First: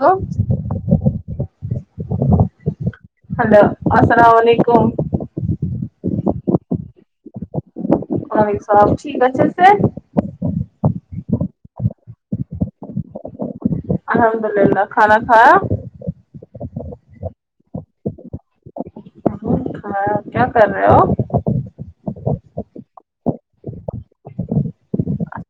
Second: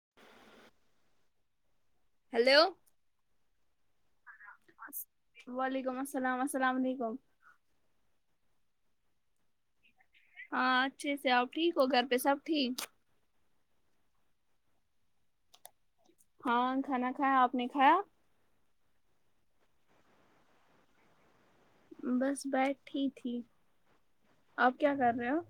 ہاں hello hello السلام و علیکم وعلیکم السلام السلام علیکم وعلیکم السلام ٹھیک اچھے سے ہاں اچھے سے آپ ٹھیک ہو گھر پہ سب ٹھیک الحمدو لیلۃ کھانا کھایا ہاں کھانا کھایا آپ نے کھایا کھایا کیا کر رہے ہو آپ بس بیٹھی تھی آپ کیا کر رہے ہو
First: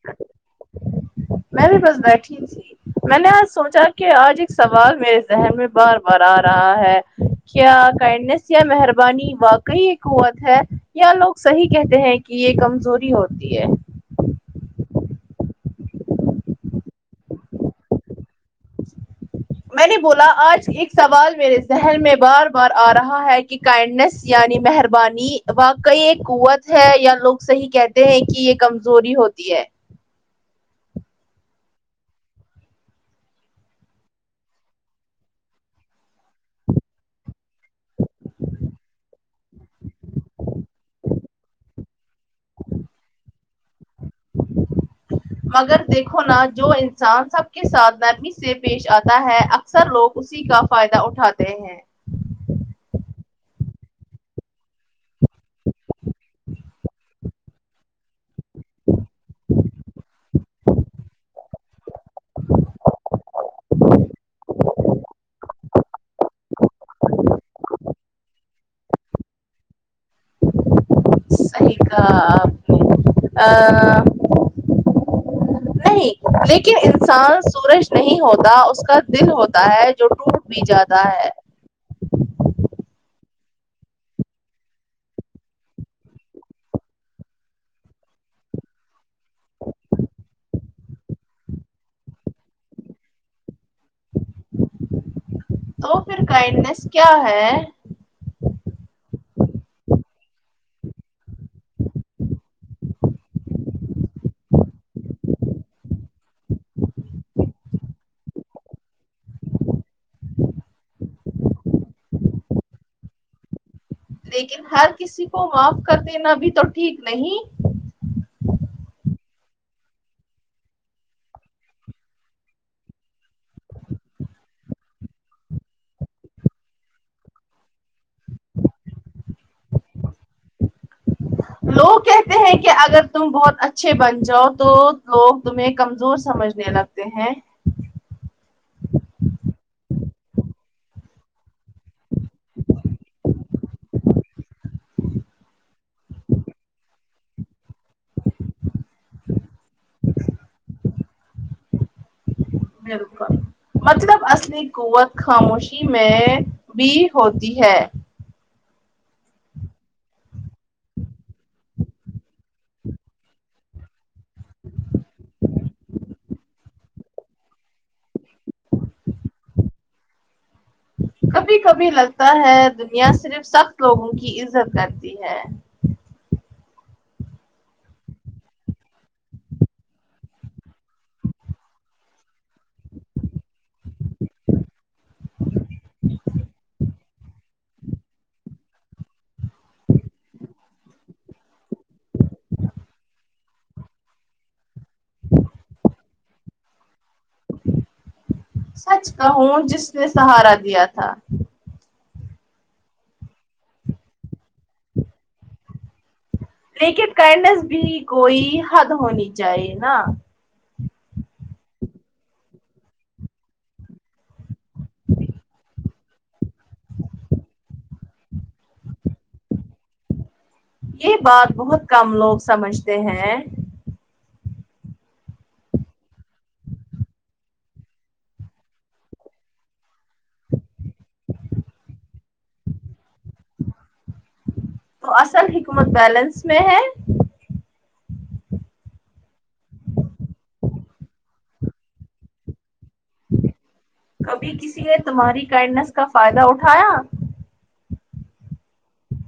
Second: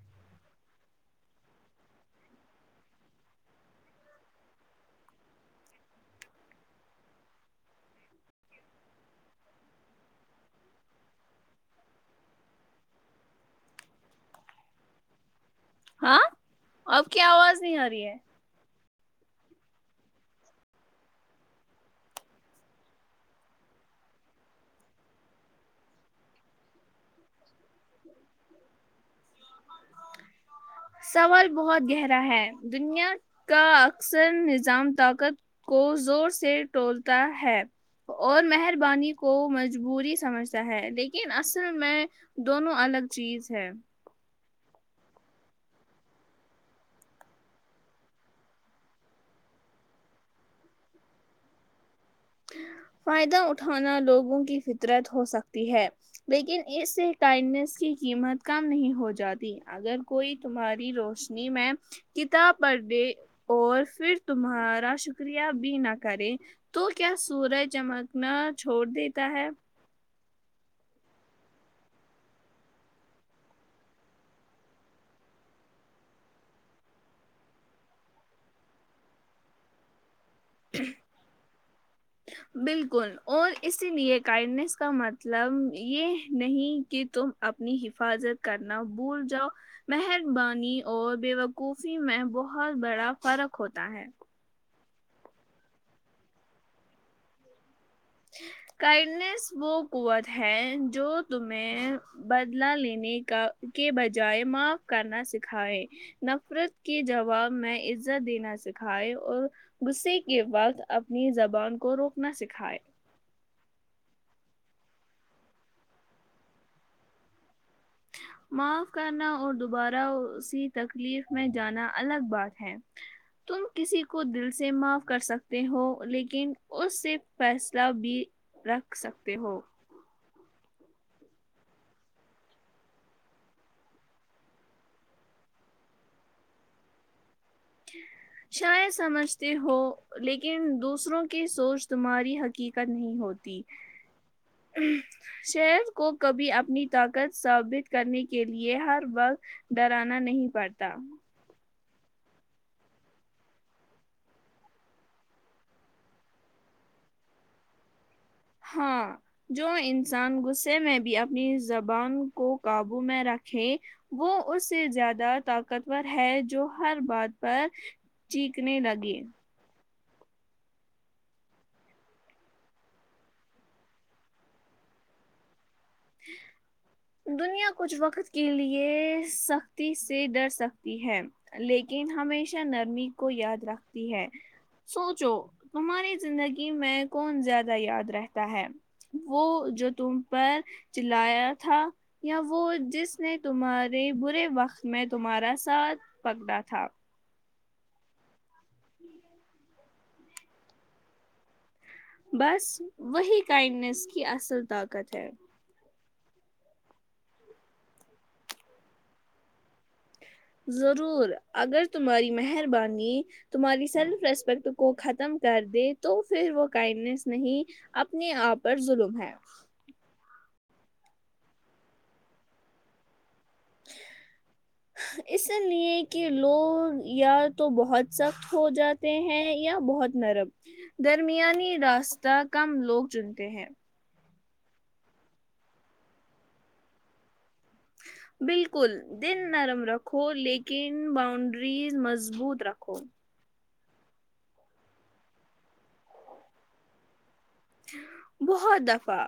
میں بھی بس بیٹھی تھی میں نے آج سوچا کہ آج ایک سوال میرے ذہن میں بار بار آ رہا ہے کیا کانڈنیس یا مہربانی واقعی ایک قوت ہے یا لوگ صحیح کہتے ہیں کہ یہ کمزوری ہوتی ہے ہاں آپ کی آواز نہیں آ رہی ہے میں نے بولا آج ایک سوال میرے ذہن میں بار بار آ رہا ہے کہ کائنڈنس یعنی مہربانی واقعی ایک قوت ہے یا لوگ صحیح کہتے ہیں کہ یہ کمزوری ہوتی ہے سوال بہت گہرا ہے دنیا کا اکثر نظام طاقت کو زور سے ٹولتا ہے اور مہربانی کو مجبوری سمجھتا ہے لیکن اصل میں دونوں الگ چیز ہے مگر دیکھو نا جو انسان سب کے ساتھ نرمی سے پیش آتا ہے اکثر لوگ اسی سی کا فائدہ اٹھاتے ہیں فائدہ اٹھانا لوگوں کی فطرت ہو سکتی ہے لیکن اس سے کائنڈنیس کی قیمت کم نہیں ہو جاتی اگر کوئی تمہاری روشنی میں کتاب پڑھ دے اور پھر تمہارا شکریہ بھی نہ کرے تو کیا سورج چمکنا چھوڑ دیتا ہے ٹھیک آپ آ نہیں لیکن انسان سورج نہیں ہوتا اس کا دل ہوتا ہے جو ٹوٹ بھی جیادا ہے بالکل اور اسی لیے کائنڈنیس کا مطلب یہ نہیں کہ تم اپنی حفاظت کرنا بھول جاؤ مہربانی اور بیوقوفی میں بہت بڑا فرق ہوتا ہے تو پھر کائنڈنیس کیا ہے کائنڈنیس وہ قوت ہے جو تمہیں بدلا لینے کا کے بجائے معاف کرنا سکھائے نفرت کے جواب میں عزت دینا سکھائے اور غصے کے وقت اپنی زبان کو روکنا سکھائے لیکن ہر کسی کو معاف کر دینا بھی تو ٹھیک نہیں [inaudible] معاف کرنا اور دوبارہ اسی تکلیف میں جانا الگ بات ہے تم کسی کو دل سے معاف کر سکتے ہو لیکن اس سے فاصلہ بھی رکھ سکتے ہو ہلو وہ کہتے ہیں کہ اگر تم بہت اچھے بن جاؤ تو لوگ تمہیں کمزور سمجھنے لگ تے ہیں شاید سمجھتے ہو لیکن دوسروں کی سوچ تمہاری حقیقت نہیں ہوتی [inaudible] شیر کو کبھی اپنی طاقت ثابت کرنے کے لیے ہر وقت ڈرانا نہیں پڑتا نہیں روکا مطلب اصلی قوت خاموشی میں بھی ہوتی ہے ہاں جو انسان غصے میں بھی اپنی زبان کو قابو میں رکھے وہ اس سے زیادہ طاقتور ہے جو ہر بات پر چیکنے لگے کبھی کبھی لگتا ہے دنیا صرف سخت لوگوں کی عزت کرتی ہے ہ دنیا کچھ وقت کے لیے سختی سے ڈر سکتی ہے لیکن ہمیشہ نرمی کو یاد رکھتی ہے سونچو تمہاری زندگی میں کون زیادہ یاد رہتا ہے وہ جو تم پر چلایا تھا یا وہ جس نے تمہارے برے وقت میں تمہارا ساتھ پکڑا تھا سچ کہوں جس نے سہارا دیا تھا بس وہی کائنڈنیس کی اصل طاقت ہے لیکن کائنڈنیس بھی کوئی حد ہونی چاہیے نا ضرور اگر تمہاری مہربانی تمہاری سیلف ریسپیکٹ کو ختم کر دے تو پھر وہ کائنڈنیس نہیں اپنے آپ پر ظلم ہے یہ بات بہت کم لوگ سمجھتے ہیں اس لیے کہ لوگ یا تو بہت سخت ہو جاتے ہیں یا بہت نرم درمیانی راستہ کم لوگ چنتے ہیں تو اصل حکمت بیلنس میں ہے بالکل دل نرم رکھو لیکن باؤنڈریز مضبوط رکھو کبھی کسی نے تمہاری کائنڈنیس کا فائدہ اٹھایا بہت دفا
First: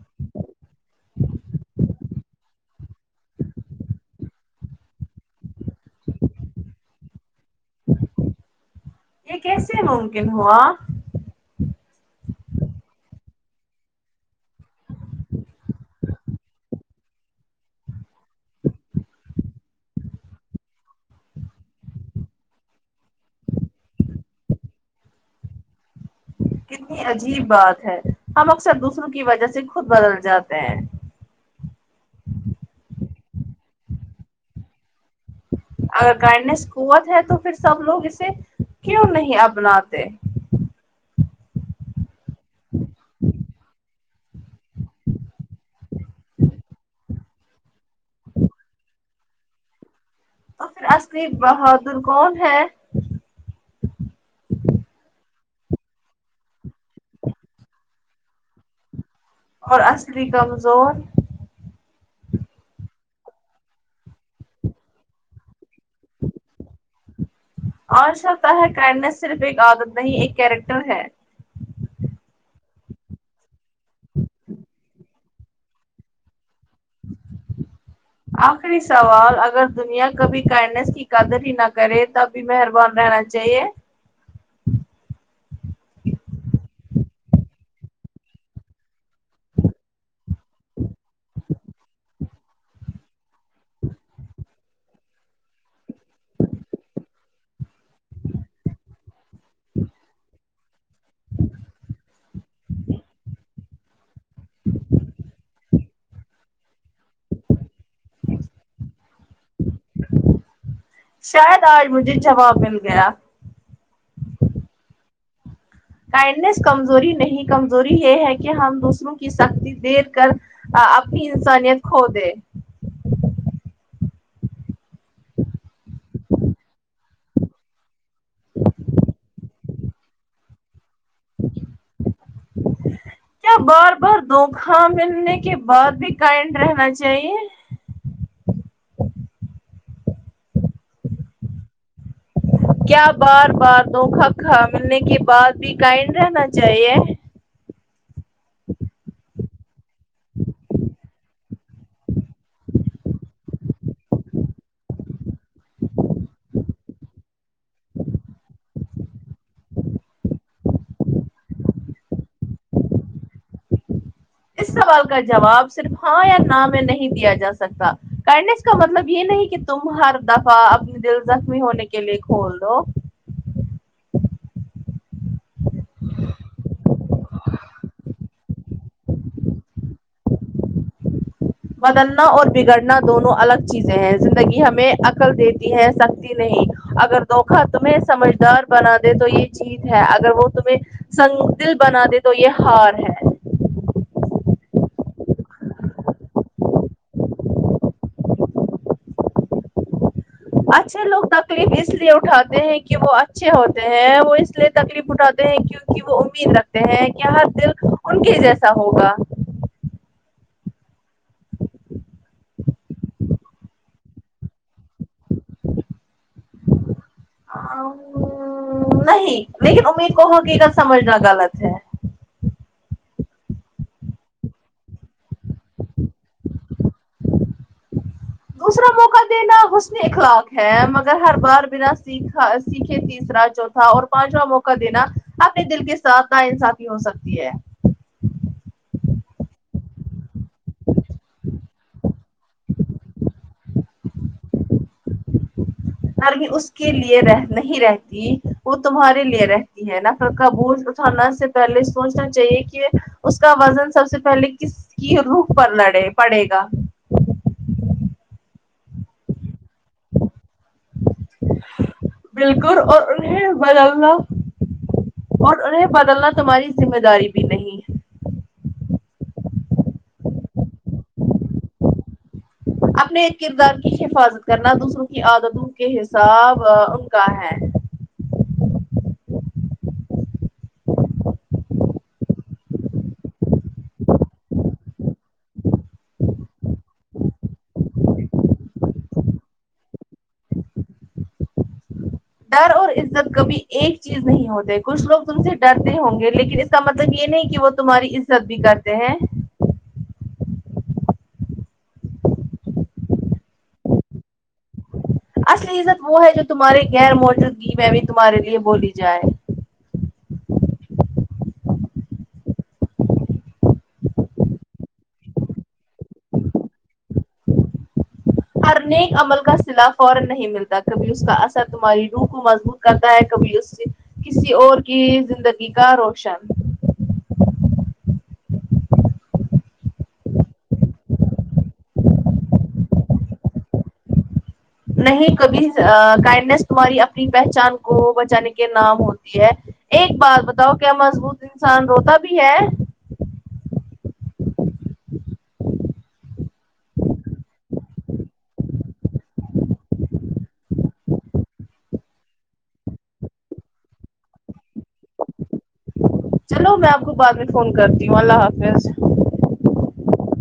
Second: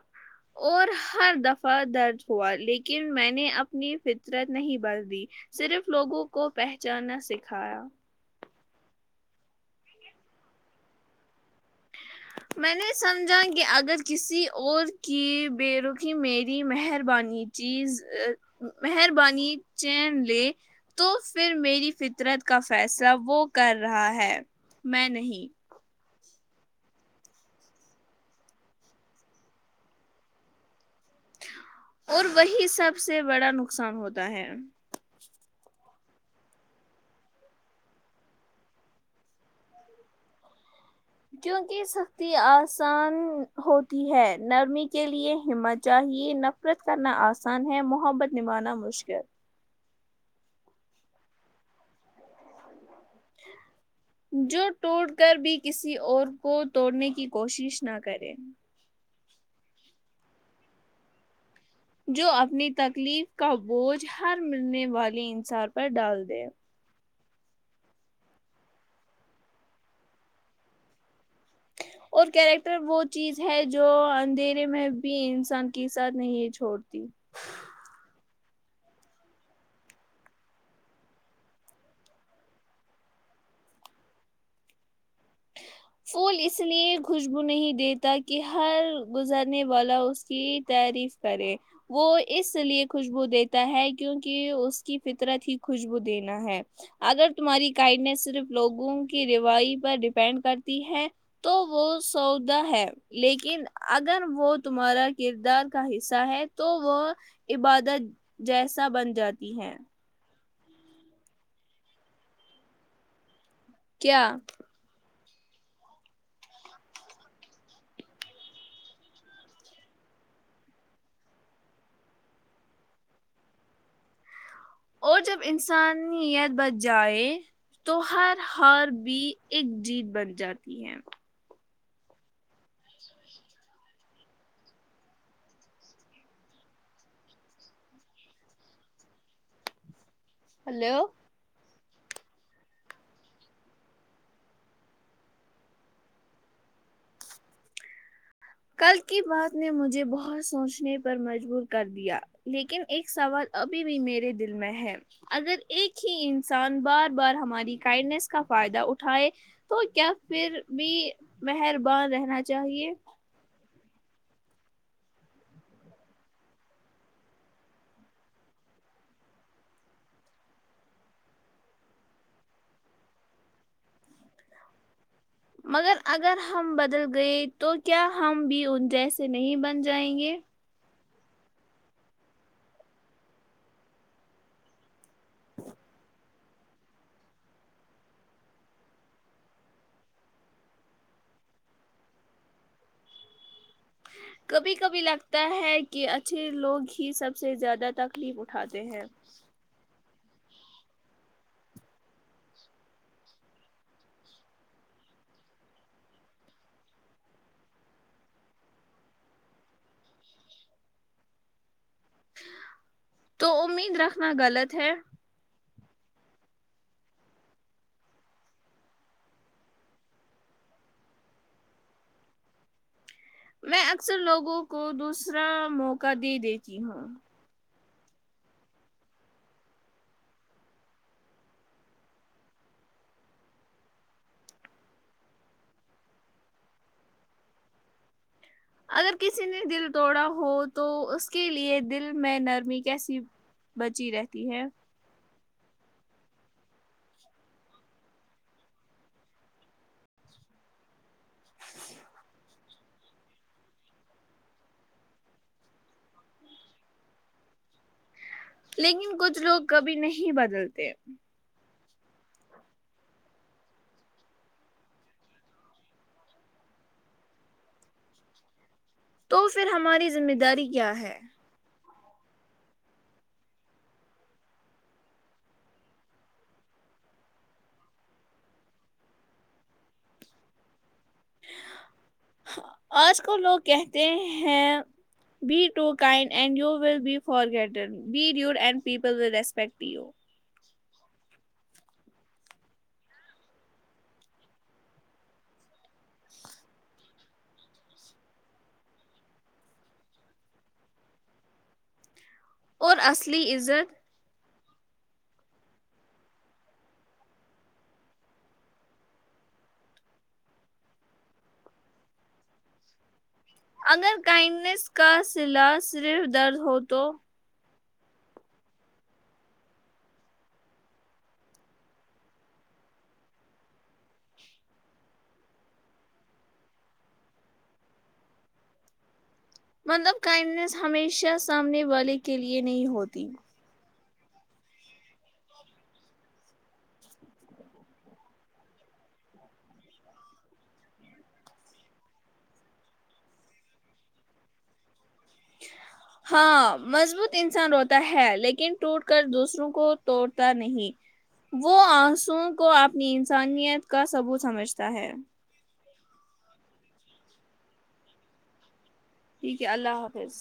اور ہر دفعہ درد ہوا لیکن میں نے اپنی فطرت نہیں بدلی صرف لوگوں کو پہچانا سکھایا یہ کیسے ممکن ہوا میں نے سمجھا کہ اگر کسی اور کی بے رخی میری مہربانی چیز ا مہربانی چین لے تو پھر میری فطرت کا فیصلہ وہ کر رہا ہے میں نہیں کتنی عجیب بات ہے ہم اکثر دوسروں کی وجہ سے خود بدل جاتے ہیں اور وہی سب سے بڑا نقصان ہوتا ہے اگر کانڈنیس قوت ہے تو پھر سب لوگ اسے کیوں نہیں اپناتے کیونکہ سختی آسان ہوتی ہے نرمی کے لیے ہمت چاہیے نفرت کرنا آسان ہے محبت نبھانا مشکل تو پھر اصلی بہادر کون ہے جو ٹوٹ کر بھی کسی اور کو توڑنے کی کوشش نہ کرے اور اصلی کمزور جو اپنی تکلیف کا بوجھ ہر ملنے والی انسار پر ڈال دے اور سکتا ہے کائنڈنس صرف ایک عادت نہیں ایک کیریکٹر ہے اور کیریکٹر وہ چیز ہے جو اندھیرے میں بھی انسان کے ساتھ نہیں چھوڑتی آخری سوال اگر دنیا کبھی کائنڈنس کی قدر ہی نہ کرے تب بھی مہربان رہنا چاہیے پھول اس لیے خوشبو نہیں دیتا کہ ہر گزرنے والا اس کی تعریف کرے وہ اس لیے خوشبو دیتا ہے کیونکہ اس کی فطرت ہی خوشبو دینا ہے اگر تمہاری کائنڈنیس صرف لوگوں کی روائی پر ڈیپینڈ کرتی ہے تو وہ سودا ہے لیکن اگر وہ تمہارا کردار کا حصہ ہے تو وہ عبادت جیسا بن جاتی ہے شاید آج مجھے جواب مل گیا کیا کائڈنیس کمزوری نہیں کمزوری یہ ہے کہ ہم دوسروں کی سختی دیکھ کر آ اپنی انسانیت کھو دے اور جب انسانیت بچ جائے تو ہر ہار بھی ایک جیت بن جاتی ہے کیا بار بار دھوکہ ملنے کے بعد بھی کائنڈ رہنا چاہیے ہیلو کیا بار بار دھوکہ کھانے کے بعد بھی کائنڈ رہنا چاہیے کل کی بات نے مجھے بہت سوچنے پر مجبور کر دیا لیکن ایک سوال ابھی بھی میرے دل میں ہے اگر ایک ہی انسان بار بار ہماری کائنڈنیس کا فائدہ اٹھائے تو کیا پھر بھی مہربان رہنا چاہیے اس سوال کا جواب صرف ہاں یا نہ میں نہیں دیا جا سکتا کائنڈنس کا مطلب یہ نہیں کہ تم ہر دفعہ اپنی دل زخمی ہونے کے لیے کھول دو مگر اگر ہم بدل گئے تو کیا ہم بھی ان جیسے نہیں بن جائیں گے بدلنا اور بگڑنا دونوں الگ چیزیں ہیں زندگی ہمیں عقل دیتی ہے سک جی نہیں اگر دھوکھا تمہیں سمجھدار بنا دے تو یہ چیز ہے اگر وہ تمہیں سنگ دل بنا دے تو یہ ہار ہے کبھی کبھی لگتا ہے کہ اچھے لوگ ہی سب سے زیادہ تکلیف اٹھاتے ہیں اچھے لوگ تکلیف اس لیے اٹھاتے ہیں کہ وہ اچھے ہوتے ہیں وہ اس لیے تکلیف اٹھاتے ہیں کیون کہ وہ امید رکھتے ہیں کہ ہر دل ان کے جیسا ہوگا تو امید رکھنا غلط ہے ام نہیں لیکن امید کہو کہ کا سمجھنا غلط ہے میں اکثر لوگوں کو دوسرا موقع دے دیتی ہوں دوسرا موقع دینا حسن اخلاق ہے مگر ہر بار بنا سیکھا سیکھے تیسرا جو اور پانچواں موقع دینا اپنے دل کے ساتھ ناانصافی ہو سکتی ہے اگر کسی نے دل توڑا ہو تو اس کے لیے دل میں نرمی کیسی بچی رہتی ہے نرمی اس کے لیے رہ نہیں رہ وہ تمہارے لیے رہتی ہے نفرت کا بوجھ اٹھانا سے پہلے سوچنا چاہیے کہ اس کا وزن سب سے پہلے کس کی روخ پر لڑے پڑے گا لیکن کچھ لوگ کبھی نہیں بدلتے بالکل اور انہیں بدلنا اور انہیں بدلنا تمہاری ذمہ داری بھی نہیں تو پھر ہماری ذمہ داری کیا ہے اپنے ایک کردار کی حفاظت کرنا دوسروں کی عادتوں کے حساب ان کا ہے ہاں آج کل لوگ کہتے ہیں be too kind and you will be فارگیٹڈ be rude and people will respect you ڈر اور عزت کبھی ایک چیز نہیں ہوتے کچھ لوگ تم سے ڈرتے ہوں گے لیکن اس کا مطلب یہ نہیں کہ وہ تمہاری عزت بھی کرتے ہیں اور اصلی عزت اصلی عزت وہ ہے جو تمہارے غیر موجودگی میں بھی تمہارے لیے بولی جائے اگر کائنڈنیس کا صلاح صرف ڈر ہو تو ہر نیک عمل کا صلاح فورا نہیں ملتا کبھی اس کا اثر تمہاری روح کو مضبوط کرتا ہے کبھی اس کسی اور کی زندگی کا روشن مطلب کائنڈنیس ہمیشہ سامنے والے کے لیے نہیں ہوتی نہیں کبھی کائنڈنیس تمہاری اپنی پہچان کو بچانے کے نام ہوتی ہے ایک بات بتاؤ کیا مضبوط انسان روتا بھی ہے ہاں مضبوط انسان روتا ہے لیکن ٹوٹ کر دوسروں کو توڑتا نہیں وہ آنسوں کو اپنی انسانیت کا ثبوت سمجھتا ہے چلو میں آپ کو بعد میں فون کرتی ہوں اللہ حافظ ٹھیک ہے اللہ حافظ